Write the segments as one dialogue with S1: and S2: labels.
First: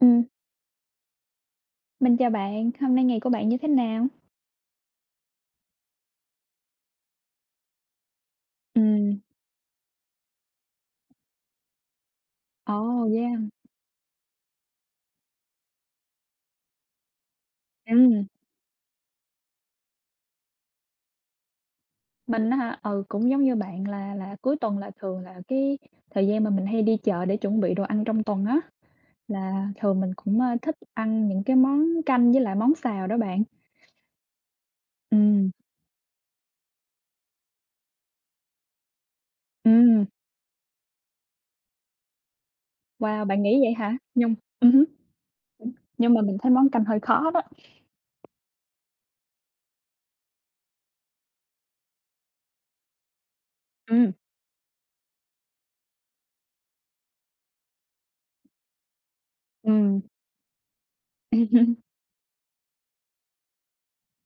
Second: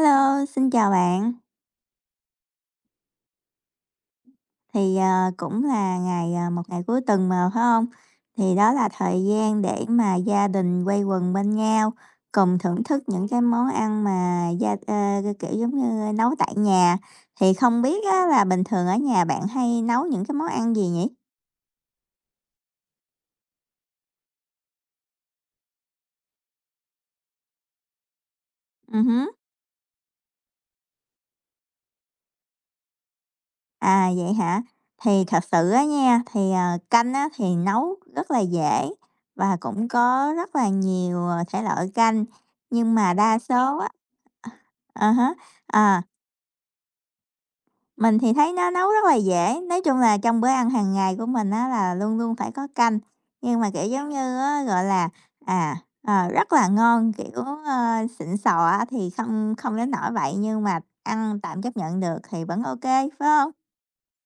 S1: Ừm.
S2: xin chào bạn.
S1: Mình chào bạn, hôm nay ngày của bạn như thế nào?
S2: Thì, ờ, cũng là ngày, ờ, một ngày cuối tuần mà, phải hông? Thì đó là
S1: Ừm.
S2: thời gian để mà gia đình quây quần bên nhau, cùng thưởng thức
S1: Ồ,
S2: những
S1: yeah!
S2: cái món ăn mà gia ờ, kiểu giống như nấu tại nhà. Thì không biết á
S1: Ừm.
S2: là bình thường ở nhà bạn hay nấu những cái món ăn gì nhỉ?
S1: Mình á hả? Ừ, cũng giống như bạn là là cuối tuần là thường là cái thời gian mà mình hay đi chợ để chuẩn bị đồ ăn trong tuần á.
S2: Ừm hứm.
S1: Là thường mình cũng, à, thích ăn những cái món canh với lại món xào đó bạn.
S2: À, vậy hả? Thì thật
S1: Ừm.
S2: sự á nha, thì, ờ, canh á thì nấu rất là dễ và cũng
S1: Ừm.
S2: có rất là nhiều, ờ, thể loại canh nhưng mà
S1: Wow,
S2: đa
S1: bạn nghĩ vậy
S2: số á
S1: hả? Nhung ừm hứm,
S2: à, à há, ờ.
S1: nhưng mà mình thấy món canh hơi khó đó.
S2: Mình thì thấy nó nấu rất là dễ. Nói chung là trong bữa ăn hàng ngày của mình á, là luôn luôn phải có canh. Nhưng mà, kiểu giống
S1: Ừm.
S2: như á, gọi là, à, ờ, rất là ngon, kiểu, ờ, xịn sò á, thì không không đến
S1: Ừm.
S2: nỗi vậy nhưng mà ăn tạm chấp nhận được thì vẫn ô kê, phải hông?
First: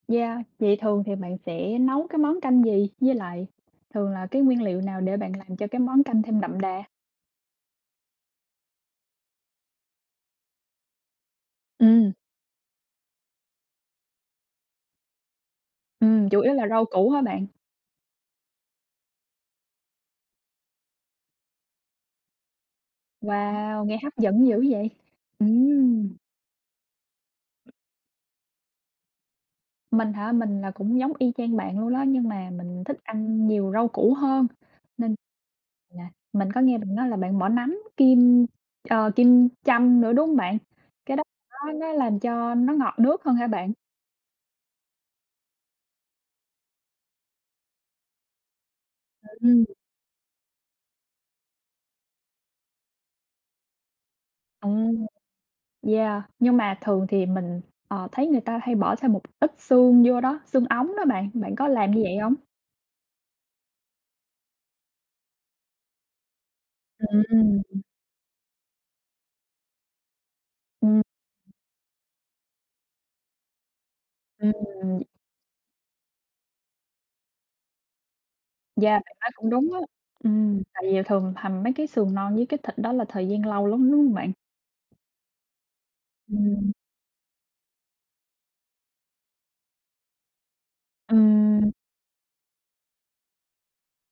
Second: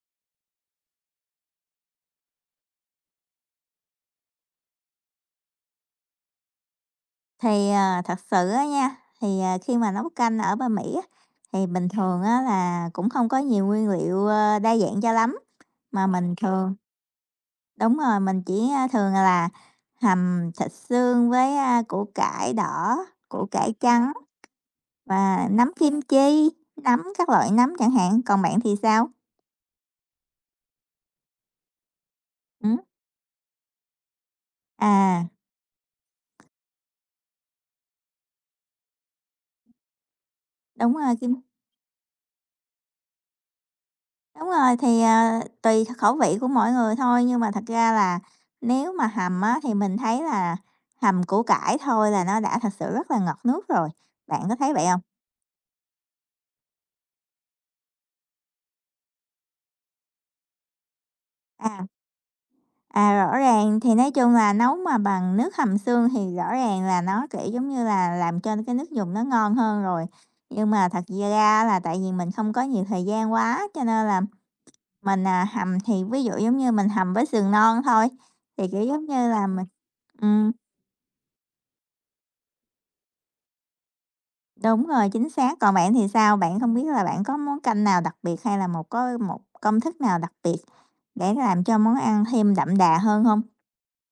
S1: Yeah. Thì thường thì bạn sẽ nấu cái món canh gì? Với lại thường là cái nguyên liệu nào để bạn làm cho cái món canh thêm đậm đà?
S2: Thì, à, thật sự á nha, thì, ờ, khi mà nấu canh ở bên Mỹ á, thì bình
S1: Ừm.
S2: thường á là cũng không có nhiều nguyên liệu, ơ, đa dạng cho lắm, mà
S1: Ừm,
S2: mình
S1: chủ yếu là
S2: thường
S1: rau củ hả bạn?
S2: đúng rồi, mình chỉ, a, thường là hầm thịt xương với, a, củ cải đỏ, củ cải
S1: Wow, nghe
S2: trắng
S1: hấp dẫn dữ vậy,
S2: và nấm kim
S1: ừm.
S2: chi, nấm các loại nấm chẳng hạn. Còn bạn thì sao?
S1: Mình hả? Mình là cũng giống y chang bạn luôn đó, nhưng mà
S2: Ừm.
S1: mình thích ăn nhiều rau củ hơn, nên
S2: À.
S1: là mình có nghe bạn nói là bạn bỏ nấm kim, ờ, kim châm nữa, đúng hông bạn?
S2: Đúng rồi,
S1: Cái đó
S2: kim
S1: nó nó làm cho nó ngọt nước hơn hả bạn?
S2: Đúng rồi. Thì, à, tùy kh khẩu vị của mỗi người thôi, nhưng mà thật ra là nếu mà hầm á
S1: Ừm.
S2: thì mình thấy là hầm củ cải thôi là nó đã thực sự rất là ngọt nước rồi. Bạn có thấy vậy hông?
S1: Ừm. Yeah. Nhưng mà thường thì mình, ờ, thấy người ta hay bỏ thêm một ít xương vô đó, xương ống đó bạn. Bạn có
S2: À.
S1: làm như vậy hông?
S2: À, rõ ràng. Thì nói chung là nấu mà bằng nước hầm xương thì rõ ràng là nó, kiểu, giống
S1: Ừm.
S2: như là, làm cho cái nước dùng nó ngon hơn rồi. Nhưng mà
S1: Ừm.
S2: thật da ra á là tại vì mình không có nhiều thời gian quá, cho nên là
S1: Ừm.
S2: mình, à, hầm thì ví dụ, giống như, mình hầm với sườn non thôi, thì, kiểu,
S1: Yeah,
S2: giống
S1: bạn
S2: như
S1: nói
S2: là,
S1: cũng
S2: mình
S1: đúng á,
S2: ừm.
S1: ừm. Tại vì thường hầm mấy cái sườn non với cái thịt đó là thời gian lâu lắm, đúng hông bạn?
S2: Đúng rồi, chính xác. Còn bạn thì sao? Bạn
S1: Ừm.
S2: không biết là bạn có món canh nào đặc biệt hay là một có một công thức nào đặc biệt để làm
S1: Ừm.
S2: cho món ăn thêm đậm đà hơn hông?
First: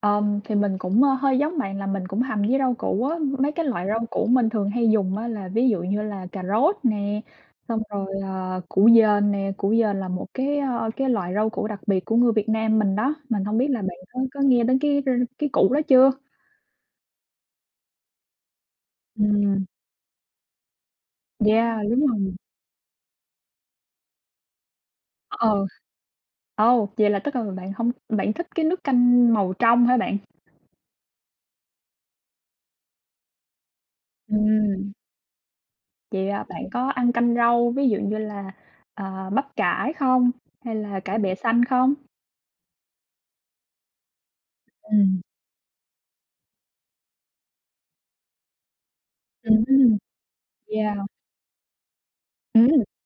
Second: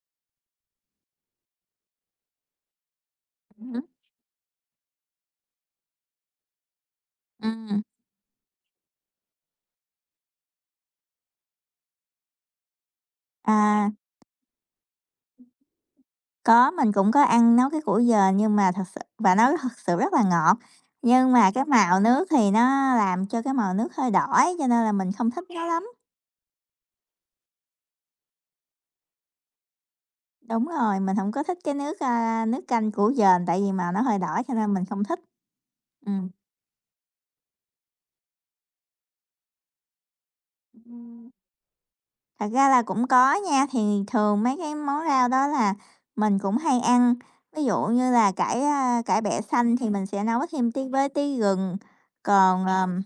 S1: Ừm, thì mình cũng hơi giống bạn là mình cũng hầm với rau củ á. Mấy cái
S2: Ừm hứm.
S1: loại rau củ mình thường hay dùng á là ví dụ như là cà rốt nè, xong
S2: Ừm.
S1: rồi, ờ, củ dền nè. Củ dền là một cái, ơ, cái loại rau củ đặc biệt của người Việt Nam mình đó. Mình hông biết là
S2: À.
S1: bạn có có nghe đến cái r cái củ đó chưa?
S2: Có, mình cũng có ăn nấu cái củ dền, nhưng mà thực sự và nó
S1: Ừm.
S2: thực sự rất là ngọt. Nhưng mà cái
S1: Yeah,
S2: màu
S1: đúng
S2: nước
S1: rồi.
S2: thì nó làm cho cái màu nước hơi đỏ ấy, cho nên là mình không thích nó
S1: Ờ.
S2: lắm.
S1: Ồ! Vậy là tức là bạn hông bạn thích cái nước canh màu trong hả bạn?
S2: Đúng rồi, mình hổng có thích cái nước, a, nước canh củ dền tại vì màu nó hơi đỏ cho nên mình
S1: Ừm.
S2: không thích. Ừm.
S1: Vậy, à, bạn có ăn canh rau, ví dụ như là, ờ, bắp cải không? Hay là cải
S2: Ừm.
S1: bẹ xanh không?
S2: Thật ra là cũng có nha. Thì thường mấy cái món
S1: Ừm.
S2: rau đó là mình cũng hay ăn, ví dụ như là cải, a, cải bẹ
S1: Ừm
S2: xanh thì
S1: hưm,
S2: mình sẽ nấu thêm tí
S1: yeah.
S2: với tí gừng. Còn,
S1: Ừm!
S2: ờm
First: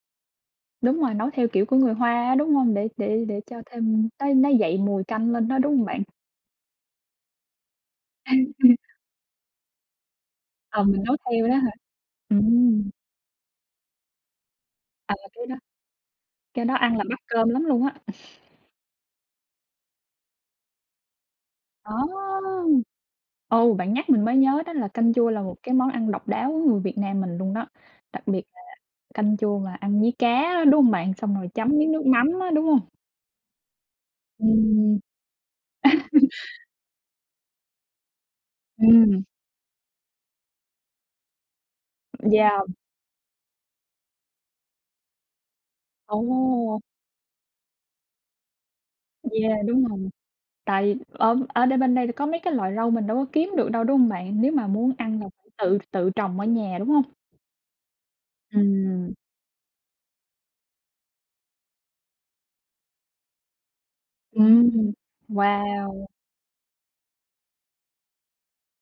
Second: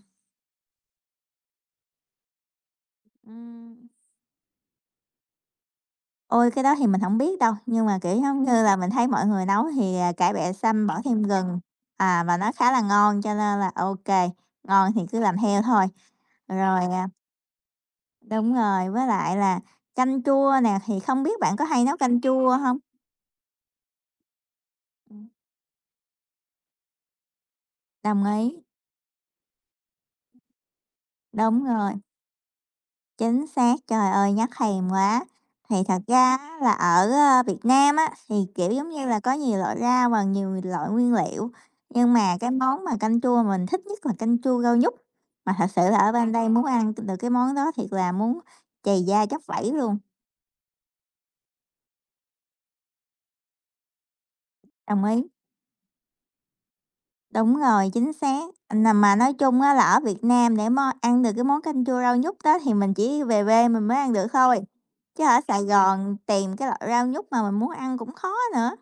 S1: Đúng rồi, nấu theo kiểu của người Hoa á, đúng hông? Để để để cho
S2: Ừm.
S1: thêm nó nó dậy mùi canh lên đó, đúng hông bạn?
S2: Ôi, cái đó thì mình hổng biết đâu. Nhưng mà, kiểu giống như là, mình thấy mọi người nấu thì, à, cải bẹ
S1: Ờ,
S2: xanh bỏ
S1: mình nấu
S2: thêm
S1: theo đó
S2: gừng,
S1: hả?
S2: à, và nó khá là
S1: Ừm.
S2: ngon. Cho nên là ô kê, ngon thì
S1: À,
S2: cứ làm
S1: cái đó
S2: theo thôi.
S1: cái đó
S2: Rồi,
S1: ăn là
S2: à
S1: bắt cơm lắm luôn á.
S2: Đúng rồi. Với lại là canh chua nè, thì không biết bạn có hay
S1: Đó!
S2: nấu canh chua hông?
S1: Ừ, bạn nhắc mình mới nhớ đó là canh
S2: Ừm.
S1: chua là một cái món ăn độc đáo của người Việt Nam mình luôn đó, đặc
S2: Đồng
S1: biệt là
S2: ý.
S1: canh chua mà ăn với cá, đúng hông bạn? Xong rồi
S2: Đúng
S1: chấm miếng
S2: rồi.
S1: nước mắm á, đúng hông?
S2: Chính xác, trời ơi, nhắc thèm
S1: Ừm.
S2: quá! Thì thật ra á, là ở, ơ, Việt Nam á, thì, kiểu giống như là,
S1: Ừm.
S2: có nhiều loại rau và nhiều loại nguyên liệu. Nhưng mà cái
S1: Yeah.
S2: món mà canh chua mình thích nhất là canh chua rau nhút. Mà thật sự là ở
S1: Ồ!
S2: bên đây muốn ăn t được cái món đó thiệt là muốn trầy da tróc
S1: Yeah,
S2: vẩy
S1: đúng
S2: luôn.
S1: rồi. Tại ở ở đây bên đây thì có mấy cái loại rau mình đâu có kiếm được đâu, đúng hông bạn? Nếu mà muốn
S2: Đồng
S1: ăn
S2: ý.
S1: là phải tự tự trồng ở nhà, đúng hông?
S2: Đúng rồi, chính xác. À,
S1: Ừm.
S2: mà nói chung á, là ở Việt Nam, để món ăn được cái món canh chua rau nhút đó thì mình chỉ về quê mình mới ăn được thôi,
S1: Ừm,
S2: chứ ở Sài
S1: wow.
S2: Gòn tìm cái loại rau nhút mà mình muốn ăn cũng khó nữa.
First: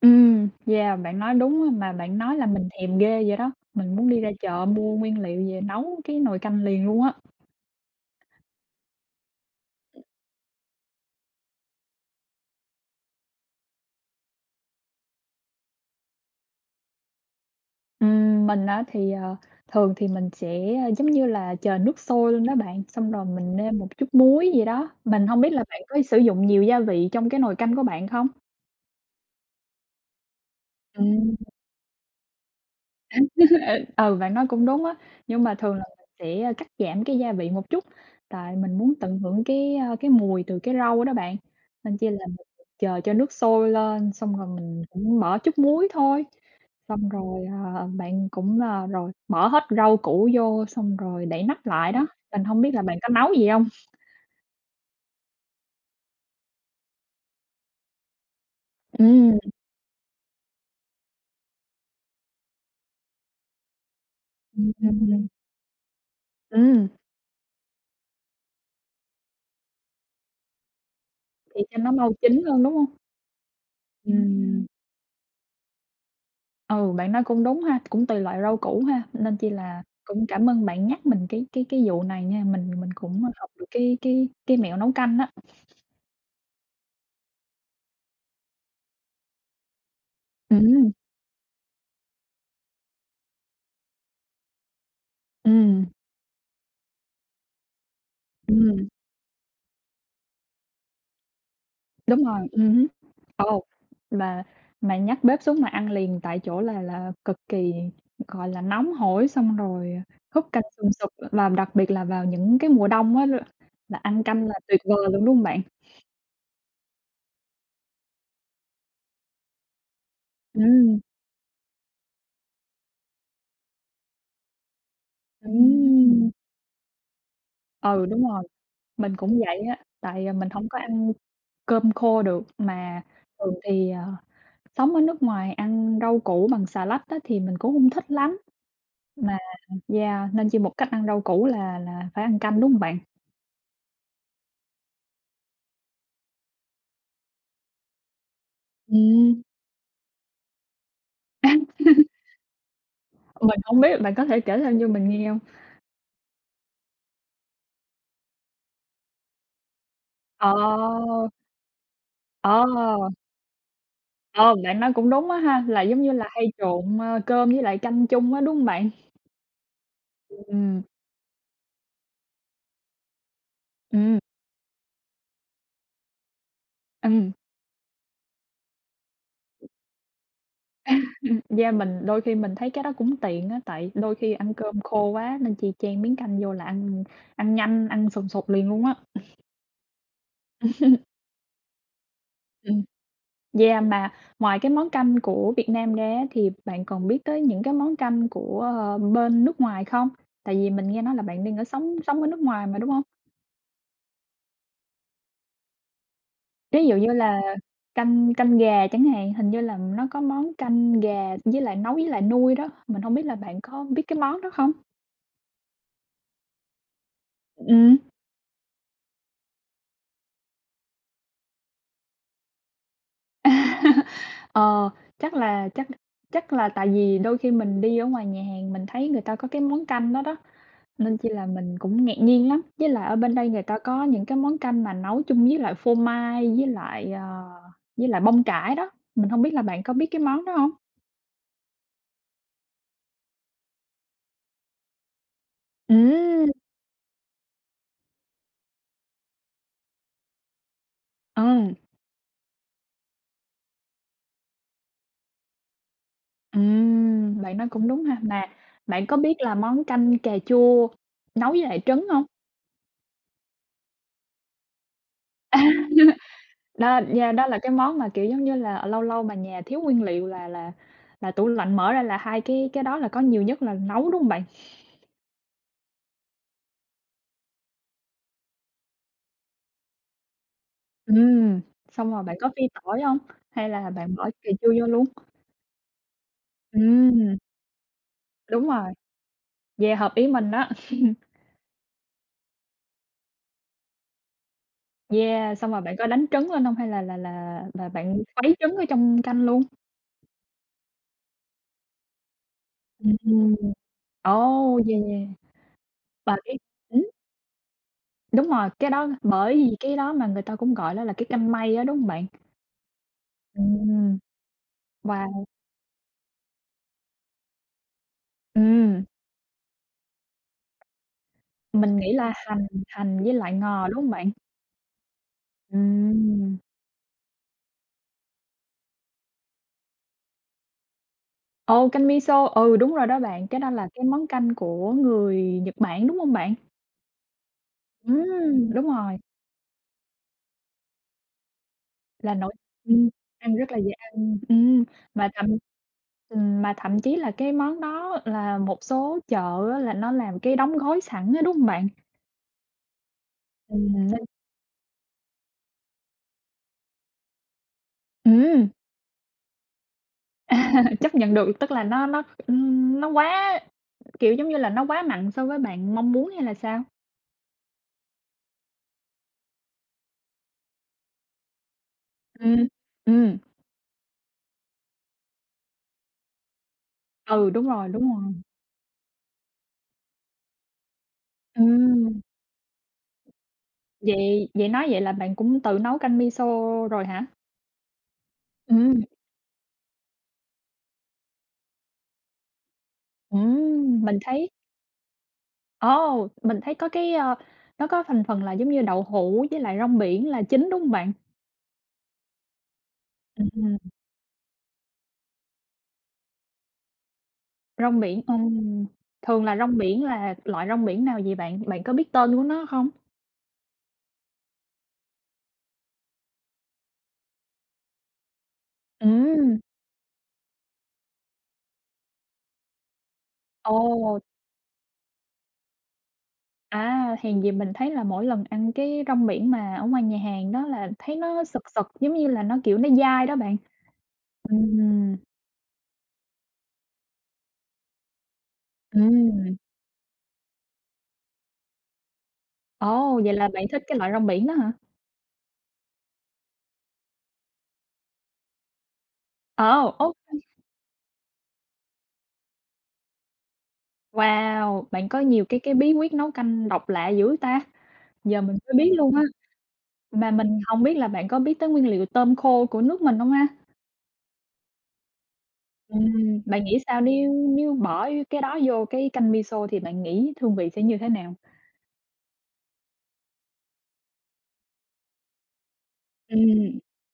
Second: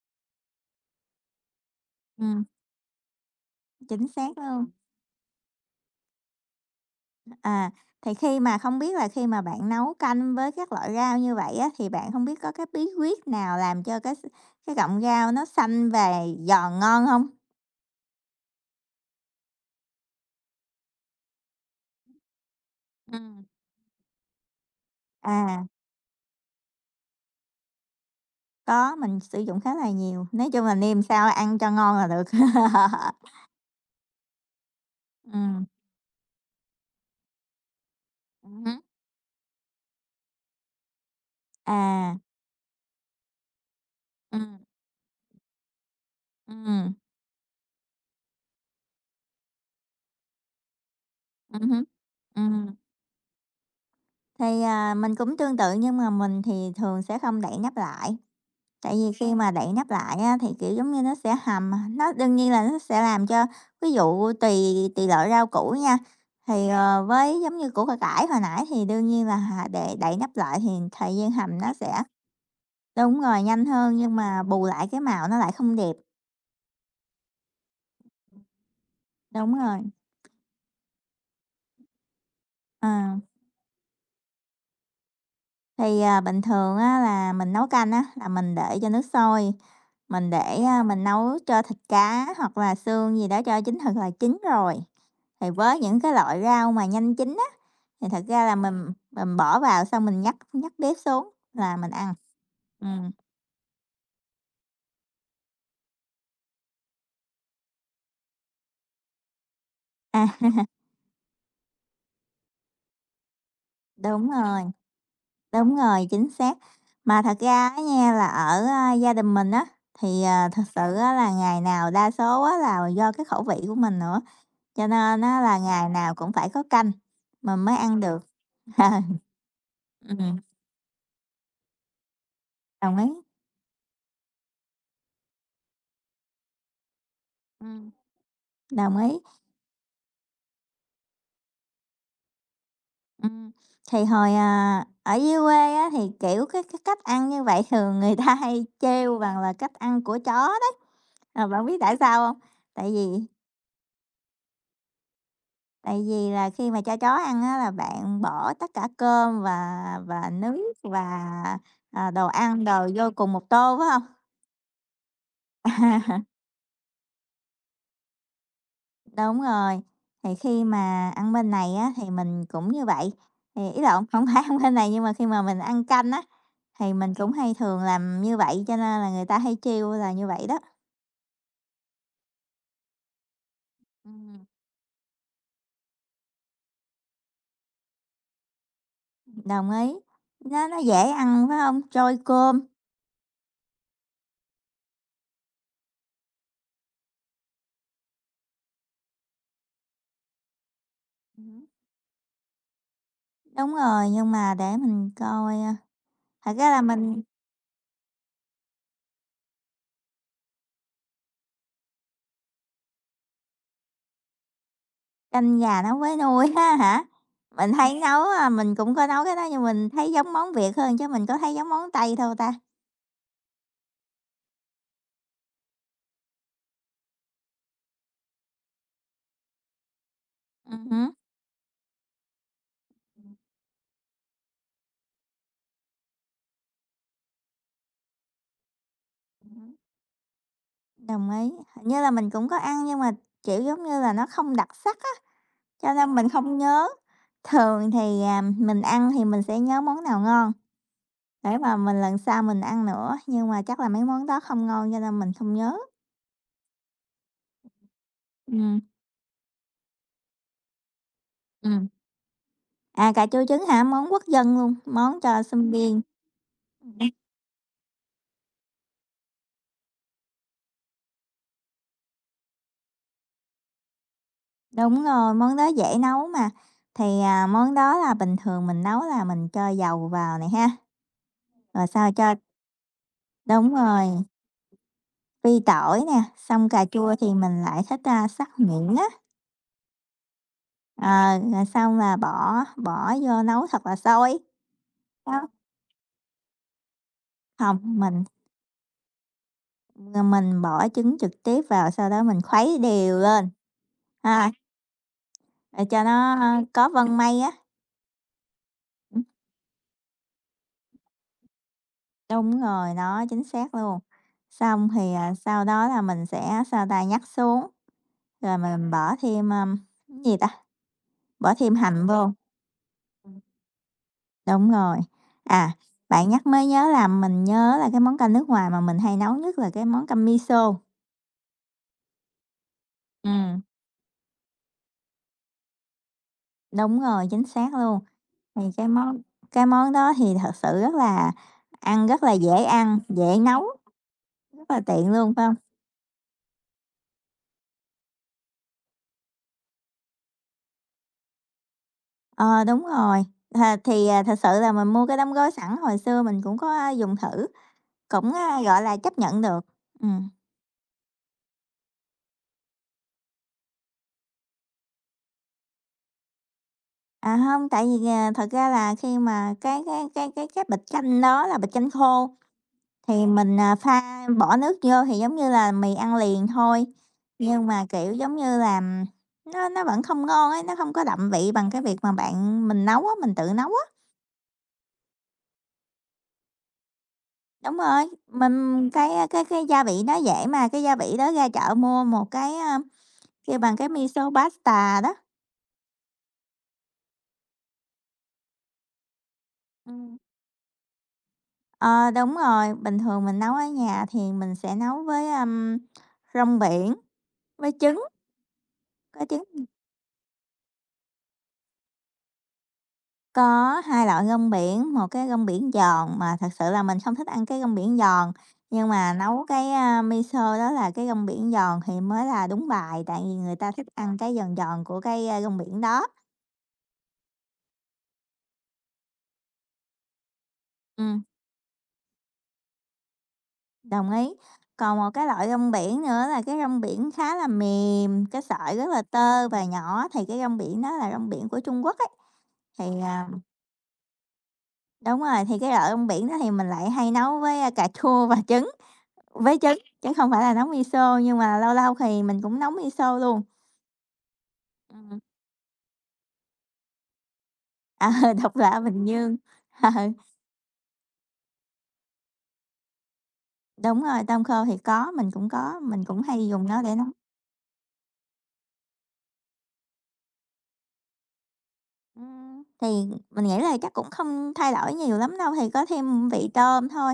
S1: Ừm, yeah, bạn nói đúng á, mà bạn nói
S2: Ừm.
S1: làm mình thèm ghê vậy đó, mình
S2: Chính
S1: muốn đi ra
S2: xác
S1: chợ
S2: luôn.
S1: mua nguyên liệu về nấu cái nồi canh liền luôn á.
S2: À, thì khi mà không biết là khi mà bạn nấu canh với các loại rau như vậy á, thì bạn hông biết có cái bí quyết nào làm cho cái x cái cọng rau nó xanh và giòn ngon hông?
S1: Ừm, mình á thì, ờ, thường thì mình sẽ, giống như là, chờ nước sôi luôn đó bạn, xong rồi
S2: Ừm.
S1: mình nêm một chút muối vậy đó, mình hông biết là
S2: À.
S1: bạn có sử dụng nhiều gia vị trong cái nồi canh của bạn không?
S2: Có, mình sử dụng khá là nhiều, nói chung là nêm sao
S1: Ừm.
S2: ăn cho ngon là được.
S1: [unintelligible] Ừ, ừ, bạn nói cũng đúng á. Nhưng mà
S2: Ừm.
S1: thường là sẽ cắt giảm cái gia vị một chút, tại
S2: Ừm
S1: mình
S2: hứm.
S1: muốn tận hưởng cái, a, cái mùi từ cái rau đó bạn, nên chi
S2: À.
S1: là mình chờ cho nước sôi lên xong rồi
S2: Ừm.
S1: mình cũng bỏ chút muối thôi.
S2: Ừm.
S1: Xong rồi, ờ, bạn cũng, à rồi bỏ hết rau củ vô xong rồi đậy
S2: Ừm
S1: nắp
S2: hứm,
S1: lại đó, mình hông biết
S2: ừm.
S1: là bạn có nấu vậy hông?
S2: Thì, à, mình cũng tương tự nhưng mà mình thì thường sẽ không đậy nắp lại. Tại vì
S1: Ừm.
S2: khi mà đậy nắp lại á thì, kiểu, giống như nó sẽ hầm mà nó đương nhiên là nó sẽ làm cho ví dụ tùy
S1: Ừm, ừm,
S2: tùy
S1: ừm.
S2: loại rau củ nha, thì,
S1: Ừm.
S2: ờ, với giống như củ c cải hồi nãy thì đương nhiên là hà để đậy nắp lại thì thời gian hầm
S1: Để
S2: nó
S1: cho nó
S2: sẽ
S1: mau chín hơn, đúng hông?
S2: đúng rồi, nhanh hơn nhưng mà bù
S1: Ừm.
S2: lại cái màu nó lại không đẹp.
S1: Ừ, bạn nói cũng đúng ha, cũng tùy loại rau củ ha, nên chi
S2: Đúng rồi!
S1: là cũng cảm ơn bạn nhắc mình cái cái cái vụ này nha. Mình thì mình
S2: À.
S1: cũng học được cái cái cái mẹo nấu canh á.
S2: Thì, à, bình thường á là mình nấu canh á, là mình để cho nước sôi, mình để, a,
S1: Ừm.
S2: mình nấu cho thịt cá, hoặc là xương gì đó cho chín thật là chín rồi. Thì với
S1: Ừm.
S2: những cái loại rau mà nhanh chín á, thì thật ra là mình
S1: Ừm.
S2: mình bỏ vào xong mình nhấc nhấc bếp xuống là mình ăn.
S1: Đúng rồi, ừm hứm.
S2: Ừm.
S1: Ô. Mà mà nhấc bếp xuống mà ăn liền tại chỗ là là cực kỳ, gọi là, nóng hổi. Xong rồi, à, húp canh
S2: À.
S1: sùm sụp á. Làm đặc biệt là vào những cái mùa đông á, l là ăn
S2: Đúng
S1: canh là
S2: rồi!
S1: tuyệt vời luôn đúng hông bạn?
S2: Đúng rồi, chính xác! Mà thật ra á nha là ở, a, gia đình mình á, thì, à, thực sự
S1: Ừm.
S2: á là ngày nào đa số á là do cái khẩu vị của mình nữa, cho nên á là ngày nào
S1: Ừm.
S2: cũng phải có canh mình mới ăn
S1: Ừ,
S2: được.
S1: đúng rồi. Mình cũng vậy á, tại, à,
S2: Ừm.
S1: mình hổng có ăn cơm khô được,
S2: Đồng
S1: mà
S2: ý!
S1: thường thì, ờ, sống ở nước ngoài ăn rau củ bằng xà lách á, thì mình cũng
S2: Ừm.
S1: hông thích lắm.
S2: Đồng ý!
S1: Mà yeah nên chi một cách ăn rau củ là là phải ăn canh đúng hông bạn?
S2: Ừm. Thì hồi, à, ở dưới quê á, thì, kiểu, cái cái cách ăn như vậy thường người ta hay trêu rằng
S1: Ừm.
S2: là cách ăn của chó đấy. À, bạn biết tại sao hông? Tại vì
S1: Mình hổng biết, bạn có thể kể thêm cho mình nghe hông?
S2: tại vì là khi mà cho chó ăn á là bạn bỏ tất cả cơm và và
S1: Ờ,
S2: nước và, à, đồ
S1: ờ.
S2: ăn đồ vô cùng một tô, phải hông?
S1: Ờ, bạn nói cũng đúng á ha, là giống như là hay trộn, a, cơm với lại canh chung á, đúng hông bạn?
S2: Đúng rồi. Thì khi
S1: Ừm.
S2: mà ăn bên này á thì mình cũng như vậy.Thì ý lộn,
S1: Ừm.
S2: hổng phải, hông bên này nhưng mà, khi mà mình ăn canh á, thì mình cũng
S1: Ừm.
S2: hay thường làm như vậy cho nên là người ta hay trêu là như vậy đó.
S1: Yeah, mình đôi khi mình thấy cái đó cũng tiện á, tại đôi khi
S2: Ừm.
S1: ăn cơm khô quá, nên chi chan miếng canh vô là ăn ăn nhanh, ăn sùng sục liền luôn á.
S2: Đồng ý. Nó nó dễ ăn phải hông? Trôi cơm.
S1: Ừm, yeah, mà ngoài cái món canh của Việt Nam ra á, thì bạn còn biết tới những cái món canh của, a, bên nước ngoài không? Tại vì mình nghe nói là bạn
S2: Ừm
S1: đang ở
S2: hưm.
S1: sống sống ở nước ngoài mà đúng hông?
S2: Đúng rồi, nhưng mà để mình coi, a, thật ra là
S1: Ví dụ như
S2: mình
S1: là canh canh gà chẳng hạn, hình như là nó có món canh gà với lại nấu với lại nui đó. Mình hông biết là bạn có biết cái món đó không?
S2: Canh gà nấu với nui ha hả? Mình
S1: Ừm.
S2: thấy nấu, a mình cũng có nấu cái đó nhưng mình thấy giống món Việt hơn chứ mình có thấy giống món Tây đâu ta?
S1: Ờ, chắc là chắc chắc là tại vì đôi khi mình đi ở ngoài nhà hàng mình thấy người ta có cái món canh đó đó,
S2: Ừm hứm.
S1: nên chi là mình cũng ngạc nhiên lắm, với lại ở bên đây người ta có những cái món canh mà nấu chung với lại phô mai với lại, ờ, với lại bông cải đó, mình hông biết
S2: Ừm
S1: là
S2: hứm.
S1: bạn có biết cái món đó hông?
S2: Đồng ý, hình như là mình cũng có ăn nhưng mà, kiểu, giống như là nó không đặc sắc á, cho nên mình
S1: Ừm.
S2: không nhớ. Thường thì, à, mình ăn thì mình sẽ nhớ món nào ngon để
S1: Ờm.
S2: mà mình lần sau mình ăn nữa, nhưng mà chắc là mấy món đó không ngon cho nên mình không nhớ.
S1: Ừm, bạn nói cũng đúng ha. Mà
S2: Ừm.
S1: bạn có biết làm món canh cà chua nấu với lại
S2: Ừm.
S1: trứng hông?
S2: À, cà chua trứng hả? Món quốc dân luôn, món cho sinh viên.
S1: Đo,
S2: [unintelligible]
S1: yeah, đó là cái món mà, kiểu, giống như là, ờ, lâu lâu mà nhà thiếu nguyên liệu là là là tủ lạnh mở ra là 2 cái cái đó là có nhiều nhất là nấu, đúng hông bạn?
S2: Đúng rồi, món đó dễ nấu mà. Thì, à, món đó là bình thường mình nấu là mình cho dầu vào nè ha.
S1: Ừm,
S2: Rồi sau
S1: xong rồi
S2: cho
S1: bạn có phi tỏi hông? Hay
S2: Đúng
S1: là
S2: rồi.
S1: bạn bỏ cà chua vô luôn?
S2: Phi tỏi nè, xong cà
S1: Ừm,
S2: chua thì
S1: ừm.
S2: mình lại thích, a, xắt
S1: Đúng rồi.
S2: nhuyễn á.
S1: Yeah, hợp ý mình á.
S2: Ờ, rồi xong là bỏ bỏ vô nấu thật là sôi. Đó.
S1: Yeah, xong rồi bạn có đánh trứng lên hông hay là là là
S2: Hông,
S1: là bạn
S2: mình
S1: khuấy trứng ở trong canh luôn?
S2: Rồi mình bỏ trứng trực tiếp vào, sau đó mình khuấy
S1: Ừm,
S2: đều lên.
S1: ừm.
S2: Ha.
S1: Ồ, yeah!
S2: Để cho nó,
S1: Và cái
S2: a, có
S1: hửm?
S2: vân mây á.
S1: Đúng rồi, cái đó
S2: Ừm.
S1: bởi vì cái đó mà người ta cũng gọi nó là cái canh mây á, đúng hông bạn?
S2: Đúng rồi, đó chính xác luôn,
S1: Ừm.
S2: xong thì à,
S1: Wow!
S2: sau đó là mình sẽ, sao ta, nhắc xuống rồi mình
S1: Ừm.
S2: bỏ thêm, ờm, cái gì ta? Bỏ thêm
S1: Mình
S2: hành
S1: nghĩ
S2: vô.
S1: là hành hành với
S2: Ừm.
S1: lại ngò, đúng hông bạn?
S2: Đúng rồi, à, bạn nhắc
S1: Ừm.
S2: mới nhớ là mình nhớ là cái món canh nước ngoài mà mình hay nấu nhất là cái món canh miso.
S1: Ồ, canh miso, ừ, đúng rồi đó bạn,
S2: Ừm.
S1: cái đó là cái món canh của người Nhật Bản, đúng hông bạn?
S2: Đúng rồi, chính xác luôn, thì
S1: Ừm, đúng
S2: cái món
S1: rồi.
S2: cái món đó thì thật sự rất là ăn rất là
S1: Là nổi
S2: dễ ăn,
S1: ừm,
S2: dễ
S1: ăn
S2: nấu
S1: rất là dễ ăn.
S2: rất là
S1: Ừm,
S2: tiện
S1: mà
S2: luôn, phải
S1: thậm
S2: hông?
S1: ừm, mà thậm chí là cái món đó là một số chợ á, là nó làm cái đóng gói sẵn á, đúng hông bạn?
S2: Ờ, đúng rồi, à, thì,
S1: Ừm.
S2: à,
S1: [unintelligible]
S2: thực sự là mình mua cái đóng gói sẵn hồi xưa mình cũng có, a, dùng thử, cũng, a,
S1: Ừm.
S2: gọi là, chấp nhận được. Ừm.
S1: À, chấp nhận được, tức là nó nó, ừm, nó quá kiểu giống như là, nó quá mặn so với bạn mong muốn hay là sao?
S2: À, hông, tại vì à, thật ra là khi mà cái cái cái cái cái bịch canh đó là bịch canh khô
S1: Ừm,
S2: thì
S1: ừm.
S2: mình, à, pha bỏ nước vô thì giống như là mì ăn liền thôi,
S1: Ừ, đúng
S2: nhưng mà,
S1: rồi, đúng
S2: kiểu,
S1: rồi.
S2: giống như là, nó nó vẫn không ngon ấy, nó hông có đậm vị bằng cái việc mà
S1: Ừm.
S2: bạn mình nấu á, mình tự nấu á.
S1: Vậy vậy nói vậy là bạn cũng tự nấu canh miso rồi hả?
S2: Đúng rồi, mình
S1: Ừm.
S2: cái, a, cái cái gia vị nó dễ mà, cái gia vị đó ra chợ mua một cái, a, kêu bằng cái
S1: Ừm, mình
S2: miso
S1: thấy
S2: pasta đó.
S1: Ồ, mình thấy có cái, ơ, nó có thành phần là giống như đậu hũ với lại rong
S2: Ừm.
S1: biển là chính, đúng hông bạn?
S2: Ờ, đúng rồi, bình thường mình
S1: Ừm,
S2: nấu ở
S1: ừm.
S2: nhà thì mình sẽ nấu với, ưm, rong biển, với trứng.
S1: Rong biển, ừm,
S2: Có trứng,
S1: thường là
S2: ừm.
S1: rong biển là loại rong biển nào vậy bạn? Bạn có biết tên của nó không?
S2: Có 2 loại rong biển, một cái rong biển giòn mà thực sự là mình không thích ăn cái rong biển giòn, nhưng mà nấu
S1: Ừm.
S2: cái, a, miso đó là cái rong biển giòn thì mới là đúng bài, tại vì người ta thích ăn
S1: Ồ!
S2: cái giòn giòn của cái rong biển đó.
S1: À, hèn gì mình thấy là mỗi lần ăn cái rong biển mà ở ngoài nhà hàng đó là thấy
S2: Ừm.
S1: nó sực sực giống như là nó, kiểu, nó dai đó bạn.
S2: Đồng ý, còn một
S1: Ừm.
S2: cái loại rong biển nữa là cái rong biển khá là mềm, cái sợi rất là tơ
S1: Ừm.
S2: và nhỏ thì cái rong biển đó là rong biển của Trung Quốc ấy, thì
S1: Ồ!
S2: à
S1: Vậy là bạn thích cái loại rong biển đó hả?
S2: Đúng rồi, thì cái loại trong biển đó thì mình lại hay nấu với cà chua và trứng với trứng,
S1: Ờ,
S2: chứ
S1: ô
S2: không
S1: kê.
S2: phải là nấu miso nhưng mà lâu lâu thì mình cũng nấu miso luôn.
S1: Wow! Bạn có
S2: Ừm.
S1: nhiều cái cái bí quyết nấu canh độc lạ dữ ta!
S2: Ờ,
S1: Giờ
S2: độc
S1: mình mới
S2: lạ
S1: biết
S2: Bình
S1: luôn á.
S2: Dương. Ờ.
S1: Mà mình hông biết là bạn có biết tới nguyên liệu tôm khô của nước mình hông ha?
S2: Đúng rồi. Tôm khô thì có, mình cũng có, mình cũng
S1: Ừm,
S2: hay
S1: bạn
S2: dùng
S1: nghĩ
S2: nó để
S1: sao
S2: nấu.
S1: nếu nếu bỏ cái đó vô cái canh Miso thì bạn nghĩ hương vị sẽ như thế nào?
S2: Ừm, thì mình nghĩ là chắc cũng không thay đổi nhiều lắm đâu, thì có thêm vị
S1: Ừm.
S2: tôm thôi.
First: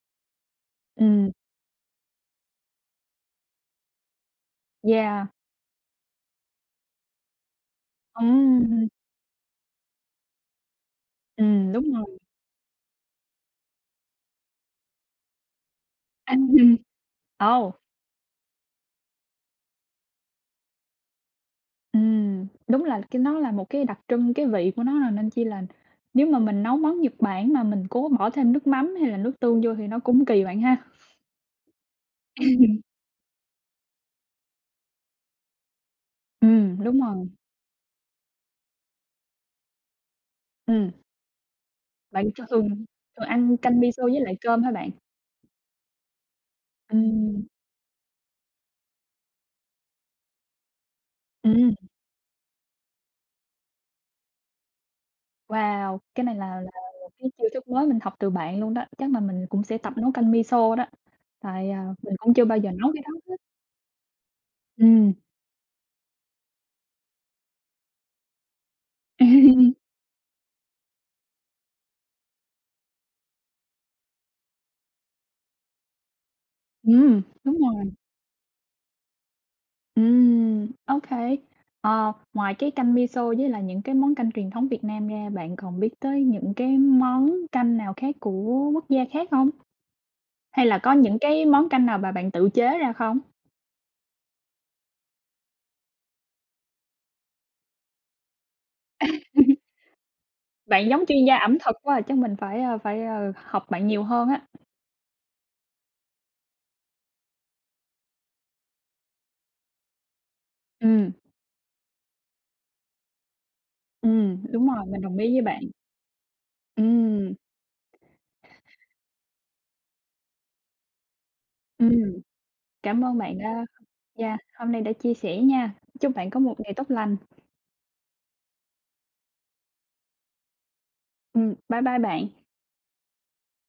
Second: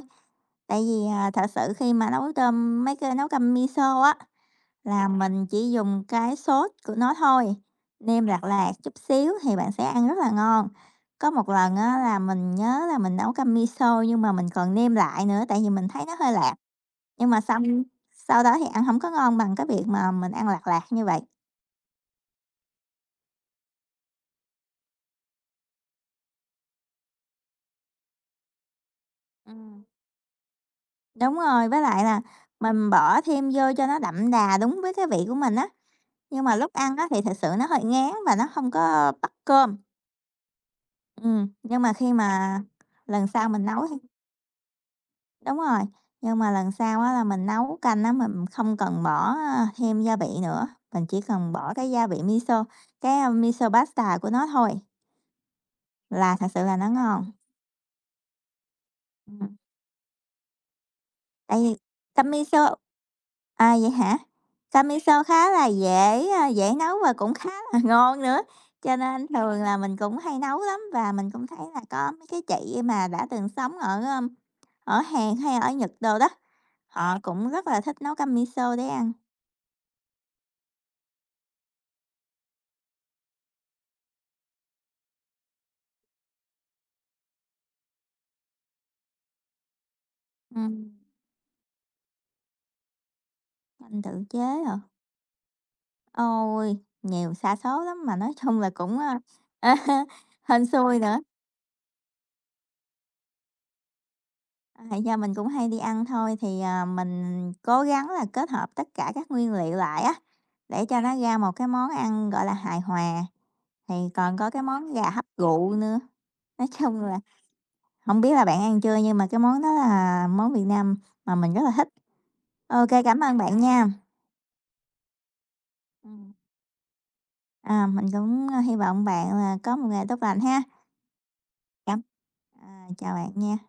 S2: Tại vì, à,
S1: Ừm.
S2: thật sự khi mà nấu tôm mấy cái nấu canh Miso á, là
S1: Yeah.
S2: mình chỉ dùng cái sốt của nó thôi, nêm lạt
S1: Ừm
S2: lạt
S1: hưm.
S2: chút xíu thì bạn sẽ ăn rất là ngon. Có một
S1: Ừm,
S2: lần
S1: đúng
S2: á
S1: rồi.
S2: là mình nhớ là mình nấu canh Miso nhưng mà mình còn nêm lại nữa tại vì mình thấy nó hơi lạt. Nhưng mà xong
S1: Ồ!
S2: sau đó thì ăn hổng có ngon bằng cái việc mà mình ăn lạt lạt như vậy.
S1: Ừm, đúng là cái nó là một cái đặc trưng cái vị của nó rồi. Nên chi là nếu mà mình nấu món Nhật Bản mà mình cố bỏ thêm nước mắm hay là nước tương vô
S2: Ừm.
S1: thì nó cũng kỳ bạn ha.
S2: Đúng rồi. Với lại là mình bỏ thêm vô cho nó đậm đà đúng với cái vị của mình á, nhưng mà lúc
S1: Ừm,
S2: ăn
S1: đúng
S2: á thì
S1: rồi.
S2: thực sự nó hơi ngán và nó hông có bắt cơm.
S1: Ừm.
S2: Ừm, nhưng mà khi
S1: Bạn ch
S2: mà
S1: thường thường
S2: lần
S1: rồi
S2: sau
S1: ăn
S2: mình
S1: canh
S2: nấu
S1: miso
S2: thì
S1: với lại cơm hả bạn?
S2: Đúng rồi, nhưng mà lần sau á là mình
S1: Ừm.
S2: nấu canh á mình không cần bỏ thêm gia vị nữa, mình chỉ cần
S1: Ừm.
S2: bỏ cái gia vị miso, cái miso paste của nó thôi.
S1: Wow, cái này
S2: là thật
S1: là
S2: sự
S1: là
S2: là nó
S1: cái
S2: ngon.
S1: chiêu thức mới mình học từ bạn luôn đó, chắc là mình
S2: [unintelligible]
S1: cũng sẽ tập nấu canh miso đó,
S2: Tại
S1: tại,
S2: vì
S1: à, mình
S2: tâm
S1: cũng chưa bao giờ
S2: miso
S1: nấu cái đó hết.
S2: à, vậy hả? Canh
S1: Ừm.
S2: miso khá là dễ, a, dễ nấu và cũng khá là ngon nữa. Cho nên thường là mình cũng hay nấu lắm và mình cũng thấy là có mấy cái chị mà đã từng sống ở ở Hàn hay ở Nhật đồ đó, họ
S1: Ừm,
S2: cũng
S1: đúng
S2: rất là
S1: rồi.
S2: thích nấu canh miso để ăn.
S1: Ừm, okay. Ờ, ngoài cái canh miso với lại những cái món canh truyền thống Việt Nam ra, bạn còn biết tới những cái món canh nào khác của quốc gia khác không? Hay là
S2: Ừm.
S1: có những cái món canh nào mà bạn tự chế ra không?
S2: Bạn tự chế hả? Ôi! Nhiều xa số lắm mà nói chung là cũng, a, hên
S1: Bạn
S2: xui
S1: giống
S2: nữa.
S1: chuyên gia ẩm thực quá, chắc mình phải, a, phải, ừ, học bạn nhiều hơn á.
S2: Hay do mình cũng hay đi ăn thôi thì, à, mình cố gắng là kết hợp tất cả các nguyên liệu lại á, để cho
S1: Ừm.
S2: nó ra một cái món ăn, gọi là, hài hòa, thì còn
S1: Ừm,
S2: có cái
S1: đúng rồi,
S2: món
S1: mình
S2: gà
S1: đồng
S2: hấp
S1: ý với bạn.
S2: rượu nữa. Nói chung là,
S1: Ừm.
S2: không biết là bạn ăn chưa nhưng mà cái món đó là món miền Nam mà mình rất là thích.
S1: Ừm.
S2: Ô kê,
S1: Cảm ơn
S2: cảm
S1: bạn
S2: ơn bạn
S1: đã
S2: nha.
S1: yeah, hôm nay đã chia sẻ nha. Chúc bạn
S2: Ừm.
S1: có một ngày tốt lành.
S2: À, mình cũng hy vọng bạn là có một ngày tốt lành ha.
S1: Ừm, bye bye
S2: Cảm
S1: bạn.
S2: à, chào bạn nha.